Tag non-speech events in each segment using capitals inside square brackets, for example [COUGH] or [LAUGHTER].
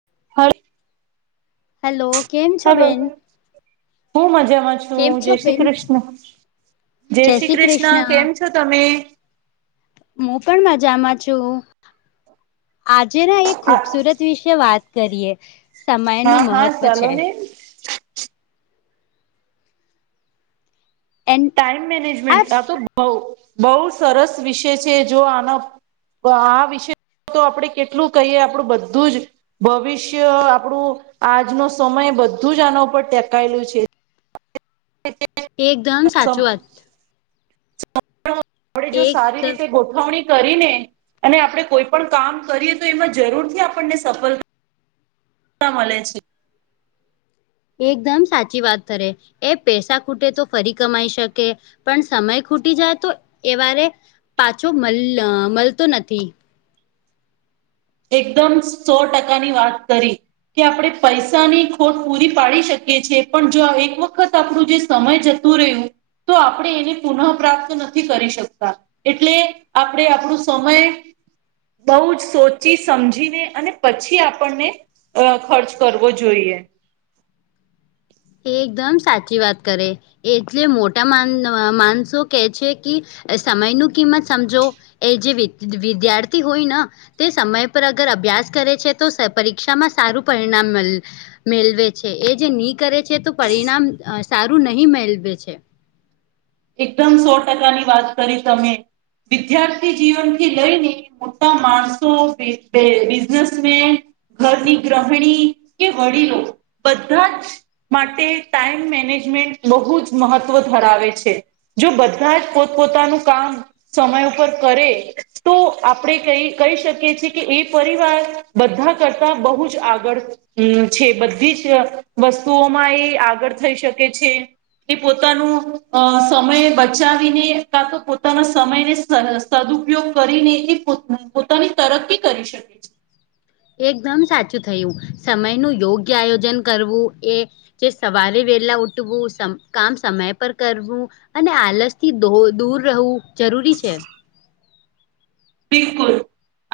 [UNINTELLIGIBLE] હાલો કેમ છે હલો બેન? હું મજામાં કેમ છું જય છો શ્રી બેન કૃષ્ણ, જય શ્રી કૃષ્ણ કેમ છો તમે? હું પણ મજામાં છું. આજેના એક હા ખુબસુરત વિશે વાત કરીએ. સમય નું હા મહત્વ ચાલો છે. ને એ ટાઈમ મેનેજમેન્ટ, આ તો બ બહુ સરસ વિષય છે જો આના તો આ વિષે તો આપડે કેટલું કહીએ આપડું બધું જ ભવિષ્ય, આપણું આજનો સમય બધું જ આના ઉપર ટેકાયેલું છે. એકદમ સાચું વાત. [INAUDIBLE] આપડે જો એક સારી રીતે ગોઠવણી કરીને અને આપણે કોઈ પણ કામ કરીએ તો એમાં જરૂર થી આપણને સફળ તા મળે છે. એકદમ સાચી વાત કરે. એ પૈસા ખૂટે તો ફરી કમાઈ શકે પણ સમય ખૂટી જાય તો એ વારે પાછો મળ મળતો નથી. એકદમ સો ટકા ની વાત કરી. કે આપણે પૈસાની ખોટ પૂરી પાડી શકીએ છેએ. પણ જો એક વખત આપણું જે સમય જતું રહ્યું તો આપણે એને પુનઃ પ્રાપ્ત નથી કરી શકતા. એટલે આપડે આપણું સમય બહુ જ સોચ ચી સમજીને અને પછી આપણને અ ખર્ચ કરવો જોઈએ. એકદમ સાચી વાત કરે. એટલે મોટા માન માન શું કે છે કી સમયનું કિંમત સમજો. એ જે વી વિદ્યાર્થી હોય ન તે સમય પર અગર અભ્યાસ કરે છે તો પરીક્ષામાં સારું પરિણામ મલ મેલવે છે. એ જે ની કરે છે તો પરિણામ સારું નહી મેલવે છે. એકદમ સો ટકા ની વાત કરી તમે. વિદ્યાર્થી જીવનથી લઈને મોટા માણસો, બિઝ બિઝનેસમેન ઘરની ગ્રહણી કે વડીલો બધાં જ માટે ટાઈમ મેનેજમેન્ટ બહુ જ મહત્વ ધરાવે છે. જો બધાં જ પોતપોતાનું કામ સમય ઉપર કરે તો આપણે કઈ કહી શકીએ છીએ કે એ પરિવાર બધાં કરતા બહુ જ આગળ હમ છે બધી જ વસ્તુઓમાં એ આગળ થઈ શકે છે. એ પોતાનું અ સમય બચાવીને કા તો પોતાના સમયને સ સદુપયોગ કરીને એ પોત પોતાની તરકી કરી શકે છે. એકદમ સાચું થયું. સમયનું યોગ્ય આયોજન કરવું એ જે સવારે વેલા ઉઠવું, સમ કામ સમય પર કરવું. અને આલસથી દો દૂર રહવું જરૂરી છે. બિલકુલ.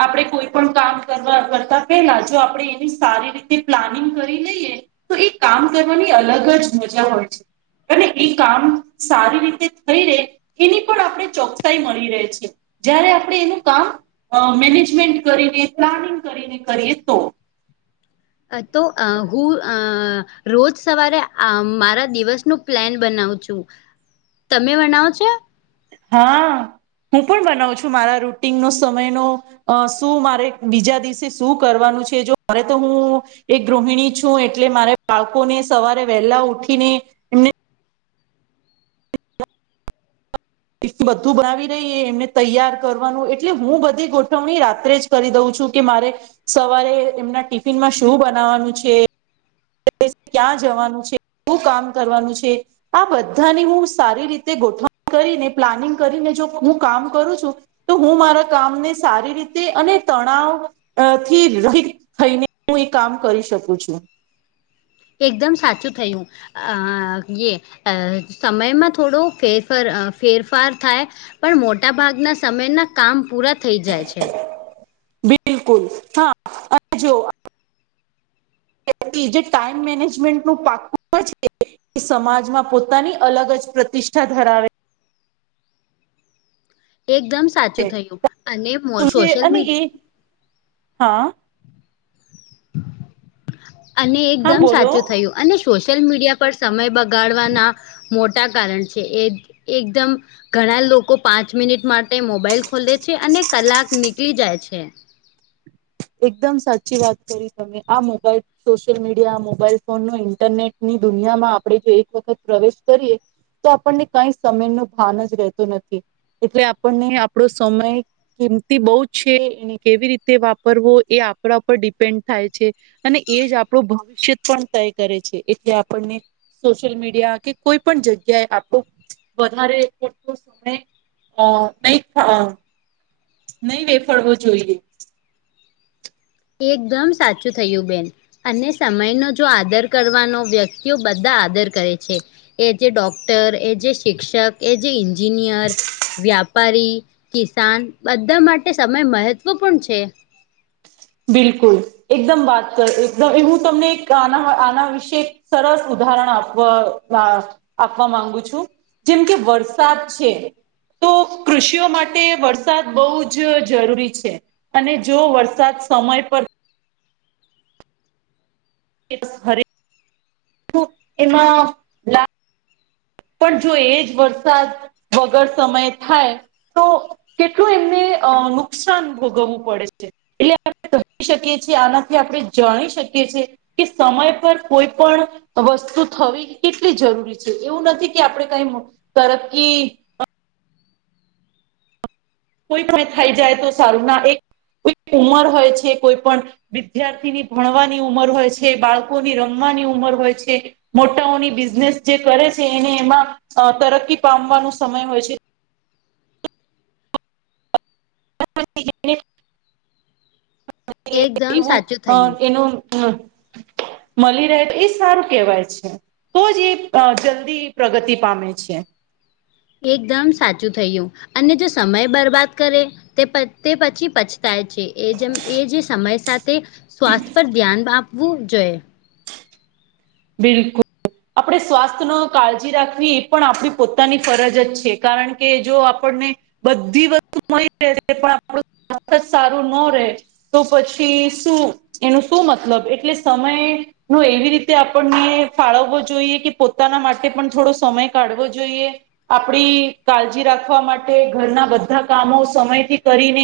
આપણે કોઈ પણ કામ કરવા કરતા પેલા જો આપણે એવી સારી રીતે પ્લાનિંગ કરી લઈએ. તો ઈ કામ કરવાની અલગ જ મજા હોય છે. અને એ કામ સારી રીતે થઈ રે એની પણ આપણે ચોકસાઈ મળી રહે છે. જયારે આપણે એનું કામ અ મેનેજમેન્ટ કરીને, પ્લાનિંગ કરીને કરીએ તો. અ તો અ હું અ રોજ સવારે આમ મારા દિવસનું પ્લેન બનાવું છું. તમે બનાવો છો? હા હું પણ બનાવું છું મારા રૂટીનનો, સમયનો અ શું મારે બીજા દિવસે શું કરવાનું છે. જો હવે તો હું એક ગૃહિણી છું એટલે મારે બાળકોને સવારે વહેલા ઉઠીને એમને એ બધું બનાવી દઈએ, એમને તૈયાર કરવાનું એટલે હું બધી ગોઠવણી રાત્રે જ કરી દઉં છું કે મારે સવારે એમના ટિફિનમાં શું બનાવાનું છે. ક્યાં જવાનું છે, શું કામ કરવાનું છે. આ બધાની હું સારી રીતે ગોઠવણ કરીને, પ્લાનિંગ કરીને જો હું કામ કરું છું. તો હું મારા કામને સારી રીતે અને તણાવ અ થી રહીત થઈને હું એ કામ કરી શકું છું. એકદમ સાચું થયું. અ યે અ સમયમાં થોડો ફેરફર અ ફેરફાર થાય. પણ મોટા ભાગના સમયના કામ પૂરા થઈ જાય છે. બિલકુલ. હા અને જો વ્યક્તિ જે ટાઈમ મેનેજમેન્ટનું પાકુ હોય છે. એ સમાજમાં પોતાની અલગ જ પ્રતિષ્ઠા ધરાવે એકદમ સાચું છે થયું. અને મો સોશિયલ મીડ હહ અને હા એકદમ બોલો સાચું થયું. અને સોશિયલ મીડિયા પર સમય બગાડવાના મોટા કારણ છે એ એકદમ ઘણા લોકો પાંચ મિનિટ માટે મોબાઈલ ખોલે છે અને કલાક નીકળી જાય છે. એકદમ સાચી વાત કરી તમે આ mobile social media mobile phone નુ ઇન્ટરનેટ ની દુનિયામાં આપણેે એક વખત પ્રવેશ કરીએ તો આપણને કંઈ સમય નુ ભાન જ રહેતું નથી. એટલે આપણને આપડો સમય કિંમતી બહુ જ છે કેવી રીતે વા કરવો એ આપણા પર ડિપેન્ડ થાય છે. અને એ જ આપણો ભવિષ્ય પણ તય કરે છે એટલે આપણને સોશિયલ મીડિયા કે કોઈ પણ જગ્યાએ આપણું વધારે [UNINTELLIGIBLE] ને હા નહી થવાનું. નહી વેફડવો જોઈએ. એકદમ સાચું થયું બેન. અને સમયનો જો આદર કરવાનો વ્યક્તિઓ બધા આદર કરે છે. એ જે ડોક્ટર એ જે શિક્ષક એ જે એન્જિનિયર, વ્યાપા પારી, કિસાન બધા માટે સમય મહત્વપૂર્ણ છે. બિલકુલ. એકદમ વાત કરી એકદમ એ હું તમને એક આના આના વિશે એક સરસ ઉદાહરણ આપવા વા આપવા માંગુ છું જેમ કે વરસાદ છે. તો કૃષિઓ માટે વરસાદ બહુ જ જરૂરી છે. અને જો વરસાદ સમય પર એ બસ હરે નુ એમાં લાભ પણ જો એજ વરસાદ વગર સમય એ થાય. તો કેટલું એમને અ નુકસાન ભોગવવું પડે છે. એટલે આપણે સમજી શકીએ છીએ આનાથી આપણે જાણી શકીએ છીએ. કે સમય પર કોઈ પણ વસ્તુ થવી કેટલી જરૂરી છે એવું નથી. કે આપણે કઈ તરક્કી કોઈ પણ થઈ જાય તો સારું ના એક કોઈક ઉમર હોય છે કોઈ પણ વિદ્યાર્થીની ભણવાની ઉંમર હોય છે બાળકોની રમવાની ઉંમર હોય છે. મોટાઓની બિઝનેસ જે કરે છે એને એમાં તરક્કી પામવાનો સમય હોય છે. [UNINTELLIGIBLE] [INAUDIBLE] એકદમ એવું સાચું અ થયું એનું અ મળી રહે એ સારું કેવાય છે. તો જ એ અ જલ્દી પ્રગતિ પામે છે. એકદમ સાચું થયું અને જો સમય બરબાદ કરે તે પછ તે પછી પછતાય છે એ જેમ એ જે સમય સાથે. સ્વાસ્થ્ય પર ધ્યાન આપવું જોઈએ. બિલકુલ. આપણે સ્વાસ્થ્યનો કાળજી રાખવી એ પણ આપણી પોતાની ફરજ જ છે કારણ કે જો આપણને બધી વસ્તુ મળી જ રહે છે પણ આપણું સ્વાસ્થ્ય જ સારું નો રહેે તો પછી શું એનું શું મતલબ એટલે સમય નો એવી રીતે કે આપણને ફાળવવો જોઈએ કે પોતાના માટે પણ થોડો સમય કાઢવો જોઈએ. આપણી કાળજી રાખવા માટે ઘરના બધા કામો સમયથી કરીને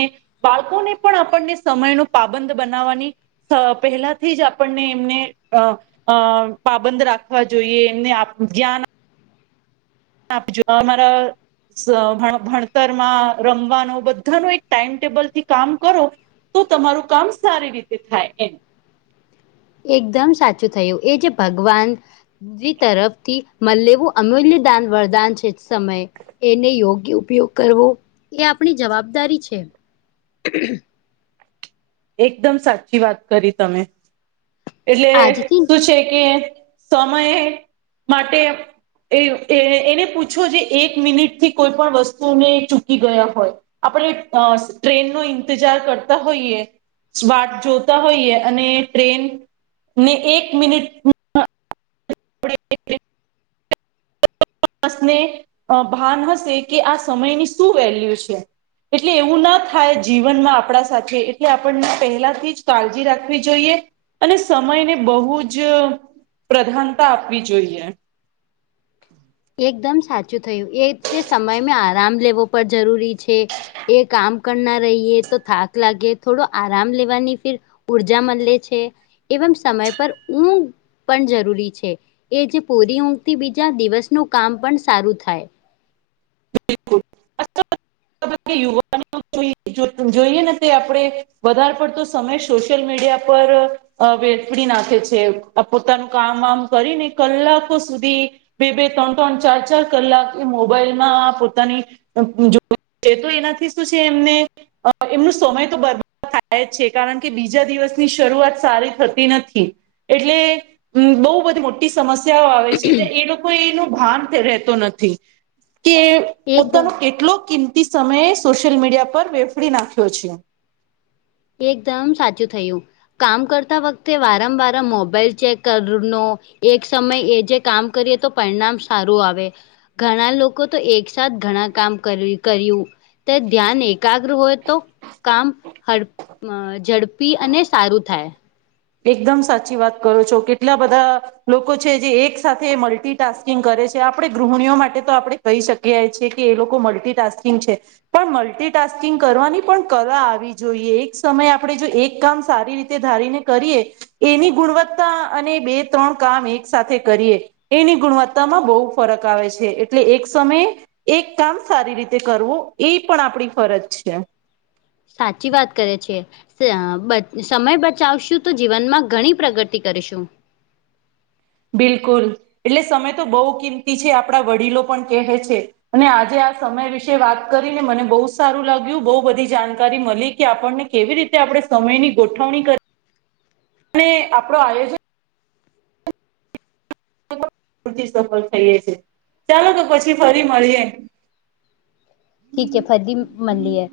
બાળકોને પણ આપણને સમય નુ પાબંદ બનાવવાની. અ પહેલાથી જ આપણને એમને અ અ પાબંદ રાખવા જોઈએ એમને આ જાન આપજો અમારા સ હ ભણતરમાં રમવાનું બધું એક ટાઈમ ટેબલથી કામ કરો તો તમારું કામ સારી રીતે થાય એ એકદમ સાચું થયું એ જે ભગવાન બીજી તરફથી મલેવું અમૂલ્ય દાન વરદાન છે સમય. એને યોગ્ય ઉપયોગ કરવો એ આપણી જવાબદારી છે. એકદમ સાચી વાત કરી તમે. એટલે આજથી શું છે કે સમય માટે એ એને પૂછો જે એક મિનિટથી કોઈ પણ વસ્તુને ચૂકી ગયા હોય. આપણે ટ્રેનનો ઇંતજાર કરતા હોઈએ સ્વાટ જોતા હોઈએ અને ટ્રેનને એક મિનિટ [INAUDIBLE] [INAUDIBLE] સને ભાન હશે કે આ સમયની શું વેલ્યુ છે. એટલે એવું ના થાય જીવનમાં આપણા સાથે એટલે આપણને પહેલાથી જ કાળજી રાખવી જોઈએ. અને સમયને બહુ જ અ પ્રધાનતા આપવી જોઈએ. એકદમ સાચું થયું એ જે સમય મે આરામ લેવો પણ જરૂરી છે, એ કામ કરના રહીએ તો થાક લાગે, થોડો આરામ લેવાની ફીર ઉર્જા મલે છે. એવમ સમય પર ઉ પણ જરૂરી છે. એ જે પૂરી ઊંઘ થી બીજા દિવસનું કામ પણ સારું થાય. [INAUDIBLE] [INAUDIBLE] જોઈએ ને તે આપડે વધારે પડતો સમય સોશિયલ મીડિયા પર અ વેડફી નાખે છે, આ પોતાનું કામ વામ કરીને કલાકો સુધી બે બે ત્રણ ત્રણ ચાર ચાર કલાક એ મોબાઈલ માં પોતાની [UNINTELLIGIBLE] એનાથી શું છે એમને અ એમનું સમય તો બ થાય છે કારણ કે બીજા દિવસની શરૂઆત સારી થતી નથી. એટલે બહુ બધી મોટી ટી સમસ્યાઓ આવે છે એ લોકો એનું ભાન રહેતો નથી. કે એકદમ પોતાનો કેટલો કિંમતી સમય સોશિયલ મીડિયા પર વેફડી નાખ્યો છે. એકદમ સાચું થયું કામ કરતા વખતે વારંવાર મોબાઈલ ચેક કરનો એક સમય એ જે કામ કરીએ તો પરિણામ સારું આવે. ઘણા લોકો તો એકસાથ ઘણા કામ કર્યું કર્યું. તે ધ્યાન એકાગ્ર હોય તો કામ ક અ ઝડપી અને સારું થાય. એકદમ સાચી વાત કરો છો કેટલા બધા લોકો છે જે એક સાથે મલ્ટીટાસ્કિંગ કરે છે. આપણે ગૃહિણીઓ માટે તો આપણે કહી શકીએ છે કે એ લોકો મલ્ટિટાસ્કિંગ છે. પણ મલ્ટિટાસ્કિંગ કરવાની પણ કલા આવી જોઈએ. એક સમયે આપણે જો એક કામ સારી રીતે તે ધારીને કરીએ એની ગુણવત્તા અને બે ત્રણ કામ એક સાથે કરીએ. એની ગુણવત્તામાં બહુ ફરક આવે છે, એટલે એક સમયે એક કામ સારી રીતે કરવું એ પણ આપણી ફરજ છે એમ. સાચી વાત કરે છે. [UNINTELLIGIBLE] સમય બચાવશું તો જીવનમાં ઘણી પ્રગતિ કરીશું. બિલકુલ એટલે સમય તો બહુ કિંમતી છે આપણા વડીલો પણ કહે છે. અને આજે આ સમય વિશે વાત કરીને મને બહુ સારું લાગ્યું બહુ બધી જાણકારી મલી કે આપણને કેવી રીતે આપણે સમયની ગોઠવણી ક [INAUDIBLE] ને આપણો આયોજન [INAUDIBLE] સફળ થઈએ છે. ચાલો તો પછી ફરી મળીએ. ઠીકે ફડી મલીએ.